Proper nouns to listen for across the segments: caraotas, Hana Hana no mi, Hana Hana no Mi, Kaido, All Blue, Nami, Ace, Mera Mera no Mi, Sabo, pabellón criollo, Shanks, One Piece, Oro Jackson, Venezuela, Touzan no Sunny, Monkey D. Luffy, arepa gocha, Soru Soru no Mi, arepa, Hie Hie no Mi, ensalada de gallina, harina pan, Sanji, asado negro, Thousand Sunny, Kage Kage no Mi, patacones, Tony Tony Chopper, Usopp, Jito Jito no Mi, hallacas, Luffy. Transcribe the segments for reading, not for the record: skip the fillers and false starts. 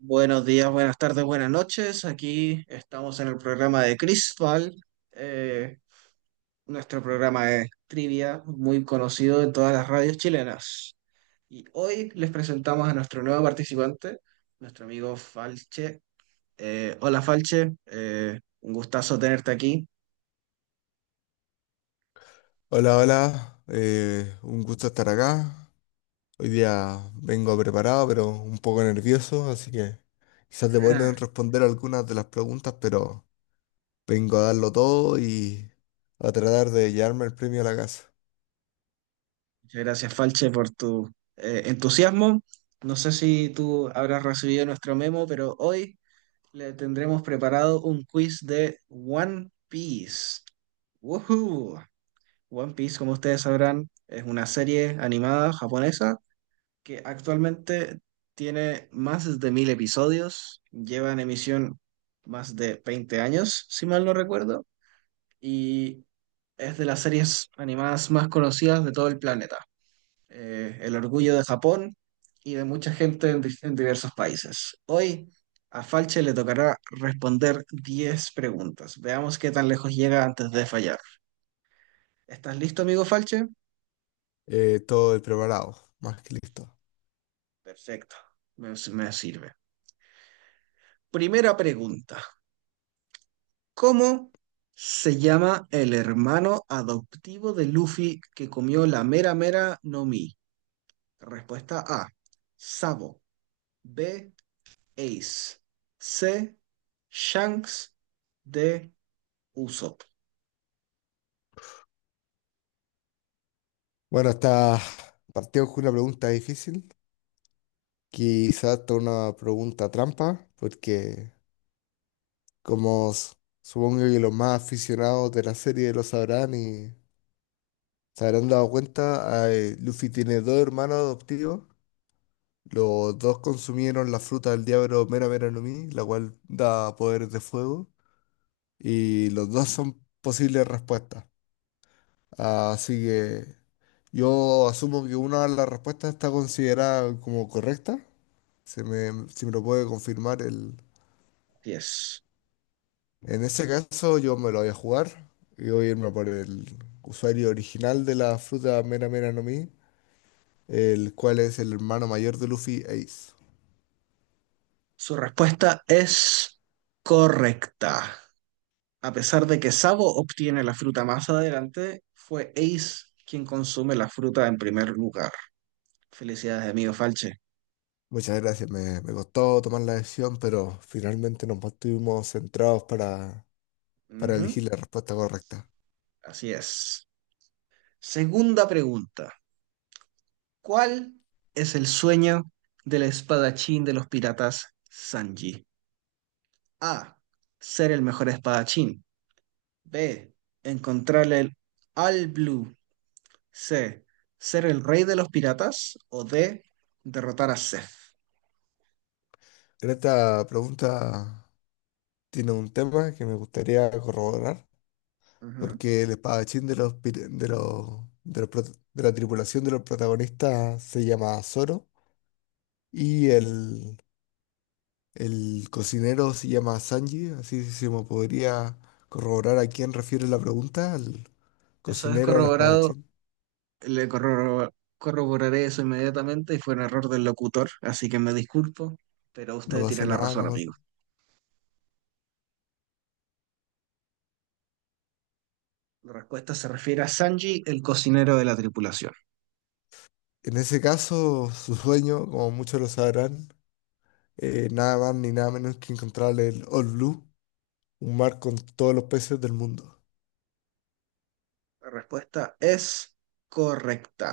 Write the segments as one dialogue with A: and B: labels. A: Buenos días, buenas tardes, buenas noches. Aquí estamos en el programa de Crisval. Eh, Nuestro programa es trivia, muy conocido en todas las radios chilenas. Y hoy les presentamos a nuestro nuevo participante, nuestro amigo Falche. Hola Falche, un gustazo tenerte aquí.
B: Hola, hola, un gusto estar acá. Hoy día vengo preparado, pero un poco nervioso, así que quizás te puedan
A: Ah.
B: responder algunas de las preguntas, pero vengo a darlo todo y a tratar de llevarme el premio a la casa.
A: Muchas gracias Falche por tu entusiasmo. No sé si tú habrás recibido nuestro memo, pero hoy le tendremos preparado un quiz de One Piece. ¡Woohoo! One Piece, como ustedes sabrán, es una serie animada japonesa que actualmente tiene más de 1.000 episodios, lleva en emisión más de 20 años, si mal no recuerdo, y es de las series animadas más conocidas de todo el planeta, el orgullo de Japón y de mucha gente en, en diversos países. Hoy a Falche le tocará responder 10 preguntas. Veamos qué tan lejos llega antes de fallar. ¿Estás listo, amigo Falche?
B: Todo el preparado, más que listo.
A: Perfecto, me sirve. Primera pregunta. ¿Cómo se llama el hermano adoptivo de Luffy que comió la mera mera no Mi? Respuesta A, Sabo. B, Ace. C, Shanks. D, Usopp.
B: Bueno, está partimos con una pregunta difícil, quizás hasta una pregunta trampa, porque como s- supongo que los más aficionados de la serie lo sabrán y se habrán dado cuenta, Luffy tiene dos hermanos adoptivos. Los dos consumieron la fruta del diablo Mera Mera no Mi, la cual da poderes de fuego. Y los dos son posibles respuestas. Así que yo asumo que una de las respuestas está considerada como correcta. Si me lo puede confirmar el...
A: 10.
B: En ese caso yo me lo voy a jugar y voy a irme por el usuario original de la fruta Mera Mera no Mi, el cual es el hermano mayor de Luffy, Ace.
A: Su respuesta es correcta. A pesar de que Sabo obtiene la fruta más adelante, fue Ace quien consume la fruta en primer lugar. Felicidades, amigo Falche.
B: Muchas gracias, me costó tomar la decisión, pero finalmente nos mantuvimos centrados para
A: Ujú.
B: elegir la respuesta correcta.
A: Así es. Segunda pregunta. ¿Cuál es el sueño del espadachín de los piratas Sanji? A, ser el mejor espadachín. B, encontrarle el All Blue. C, ser el rey de los piratas. O D, derrotar a Seth.
B: En esta pregunta tiene un tema que me gustaría corroborar,
A: Ujú.
B: porque el espadachín de los, pir- de los prot- de la tripulación de los protagonistas se llama Zoro y el cocinero se llama Sanji, así se me podría corroborar a quién refiere la pregunta, al
A: Eso es
B: cocinero, al
A: corroborado.
B: espadachín.
A: Le corroboraré eso inmediatamente y fue un error del locutor, así que me disculpo, pero
B: No
A: usted
B: pasa
A: tiene la
B: nada,
A: razón,
B: no pasa.
A: amigo. La respuesta se refiere a Sanji, el cocinero de la tripulación.
B: En ese caso, su sueño, como muchos lo sabrán, nada más ni nada menos que encontrar el All Blue, un mar con todos los peces del mundo.
A: La respuesta es correcta.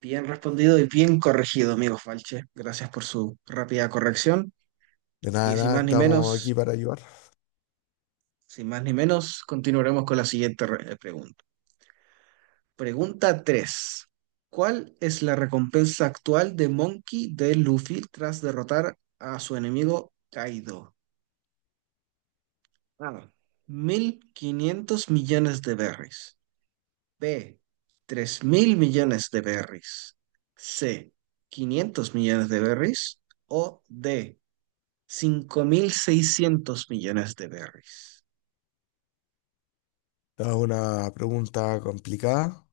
A: Bien respondido y bien corregido, amigo Falche. Gracias por su rápida corrección.
B: De nada,
A: Y sin
B: nada,
A: más ni
B: estamos aquí
A: menos,
B: para ayudar.
A: Continuaremos con la siguiente pregunta. Pregunta 3. ¿Cuál es la recompensa actual de Monkey de Luffy tras derrotar a su enemigo Kaido? A, 1.500 millones de berries. B, 3.000 millones de berries. C, 500 millones de berries. O D, 5.600 millones de berries.
B: Es una pregunta complicada,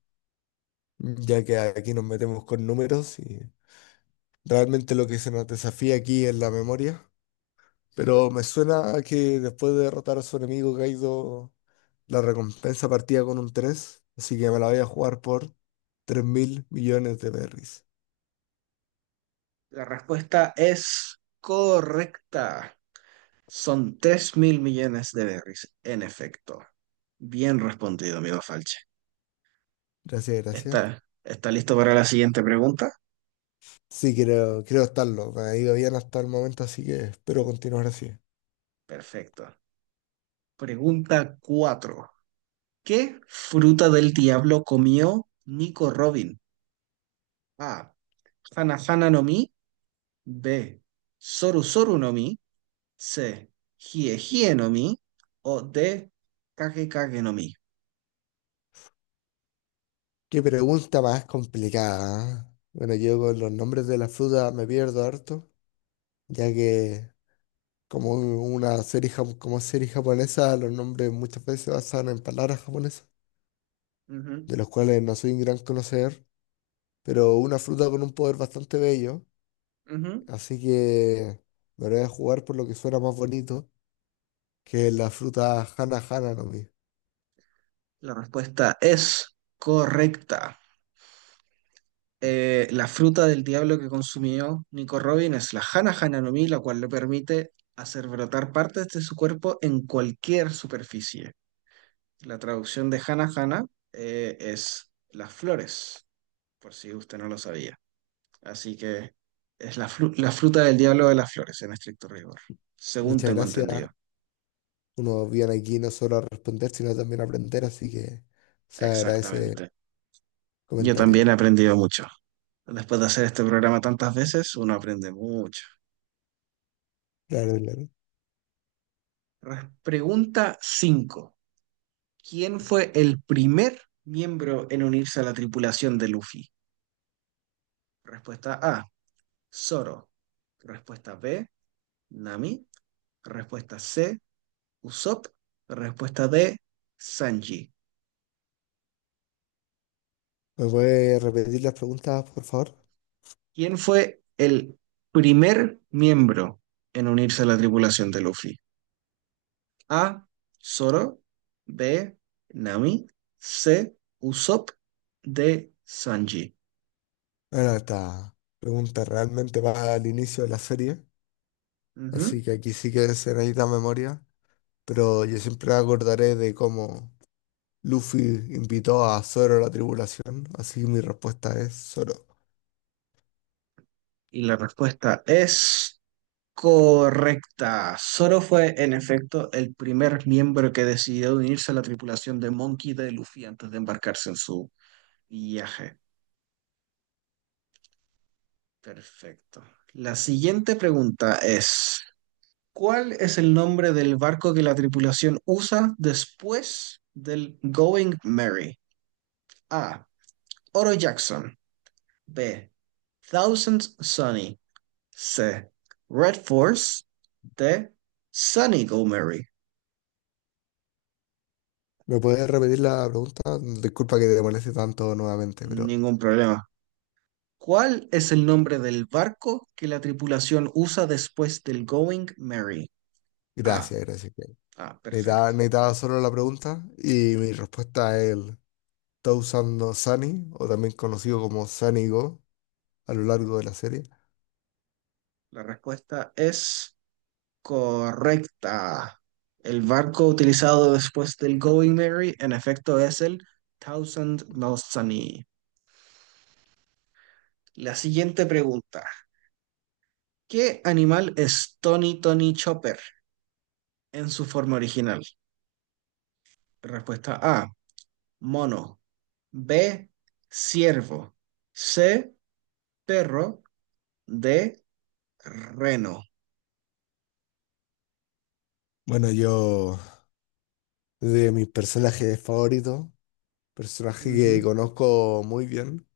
B: ya que aquí nos metemos con números y realmente lo que se nos desafía aquí es la memoria. Pero me suena a que después de derrotar a su enemigo Kaido, la recompensa partía con un tres, así que me la voy a jugar por 3.000.000.000 de berries.
A: La respuesta es correcta. Son 3.000 millones de berries, en efecto. Bien respondido, amigo Falche.
B: Gracias, gracias.
A: ¿Está listo para la siguiente pregunta?
B: Sí, creo estarlo. Me ha ido bien hasta el momento, así que espero
A: Uh,
B: continuar así.
A: Perfecto. Pregunta 4. ¿Qué fruta del diablo comió Nico Robin? A, Hana Hana no Mi. B, Soru Soru no Mi. C, Hie Hie no Mi. O D, Kage Kage no Mi.
B: Qué pregunta más complicada, ¿eh? Bueno, yo con los nombres de las frutas me pierdo harto, ya que una serie, como serie japonesa, los nombres muchas veces se basan en palabras japonesas,
A: Ujú,
B: de los cuales no soy un gran conocedor. Pero una fruta con un poder bastante bello,
A: ujú.
B: así que me lo voy a jugar por lo que suena más bonito, que es la fruta Hana Hana no Mi.
A: La respuesta es correcta. La fruta del diablo que consumió Nico Robin es la Hana Hana no mi, la cual le permite hacer brotar partes de su cuerpo en cualquier superficie. La traducción de Hana Hana es las flores, por si usted no lo sabía. Así que es la fruta del diablo de las flores, en estricto rigor, según
B: Muchas
A: tengo
B: gracias.
A: entendido.
B: Uno viene aquí no solo a responder, sino también a aprender, así que se agradece el
A: Exactamente. Yo también
B: comentario.
A: he aprendido mucho. Después de hacer este programa tantas veces, uno aprende mucho.
B: Claro, claro.
A: Pregunta cinco. ¿Quién fue el primer miembro en unirse a la tripulación de Luffy? Respuesta A, Zoro. Respuesta B, Nami. Respuesta C, Usopp. Respuesta D, Sanji.
B: ¿Me puede repetir las preguntas, por favor?
A: ¿Quién fue el primer miembro en unirse a la tripulación de Luffy? A, Zoro. B, Nami. C, Usopp. D, Sanji.
B: Bueno, esta pregunta realmente va al inicio de la serie,
A: Ujú.
B: así que aquí sí que se necesita memoria, pero yo siempre me acordaré de cómo Luffy invitó a Zoro a la tribulación, así que mi respuesta es Zoro.
A: Y la respuesta es... correcta. Zoro fue, en efecto, el primer miembro que decidió unirse a la tripulación de Monkey D. Luffy antes de embarcarse en su viaje. Perfecto. La siguiente pregunta es, ¿cuál es el nombre del barco que la tripulación usa después del Going Merry? A, Oro Jackson. B, Thousand Sunny. C, Red Force. D, Sunny Go Merry.
B: ¿Me puedes repetir la pregunta? Disculpa que te moleste tanto nuevamente, pero
A: Ningún problema. ¿Cuál es el nombre del barco que la tripulación usa después del Going Mary? Ah,
B: gracias, gracias. Ken.
A: ah, perfecto.
B: Necesitaba Zoro la pregunta y mi respuesta es el Touzan no Sunny, o también conocido como Sunny Go a lo largo de la serie.
A: La respuesta es correcta. El barco utilizado después del Going Mary, en efecto, es el Thousand Sunny. La siguiente pregunta. ¿Qué animal es Tony Tony Chopper en su forma original? Respuesta A, mono. B, ciervo. C, perro. D, reno.
B: Bueno, yo de mis personajes favoritos, personaje que
A: Ujú,
B: conozco muy bien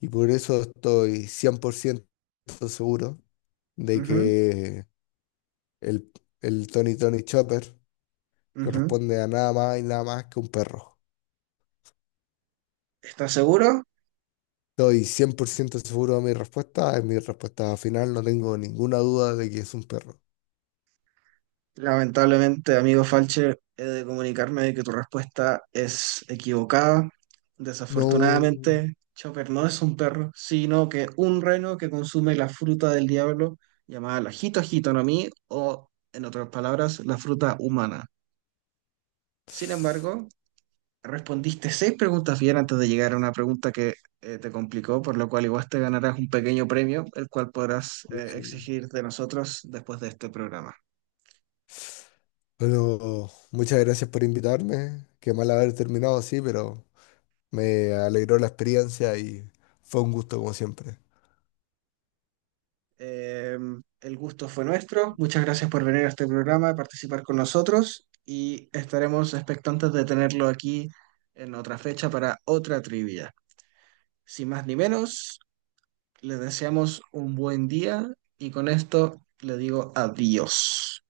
B: y por eso estoy 100% seguro de
A: ujú,
B: que El, el Tony Tony Chopper
A: ujú.
B: corresponde a nada más y nada más que un perro.
A: ¿Estás seguro?
B: Estoy 100% seguro de mi respuesta. Es mi respuesta final. No tengo ninguna duda de que es un perro.
A: Lamentablemente, amigo Falche, he de comunicarme de que tu respuesta es equivocada.
B: No.
A: Desafortunadamente, Chopper no es un perro, sino que un reno que consume la fruta del diablo, llamada la jito jito no mi, o en otras palabras, la fruta humana. Sin embargo, respondiste seis preguntas bien antes de llegar a una pregunta que te complicó, por lo cual igual te ganarás un pequeño premio, el cual podrás
B: Bien.
A: exigir de nosotros después de este programa.
B: Bueno, muchas gracias por invitarme. Qué mal haber terminado así, pero me alegró la experiencia y fue un gusto como siempre.
A: Eh, el gusto fue nuestro. Muchas gracias por venir a este programa, a participar con nosotros y estaremos expectantes de tenerlo aquí en otra fecha para otra trivia. Sin más ni menos, les deseamos un buen día y con esto le digo adiós.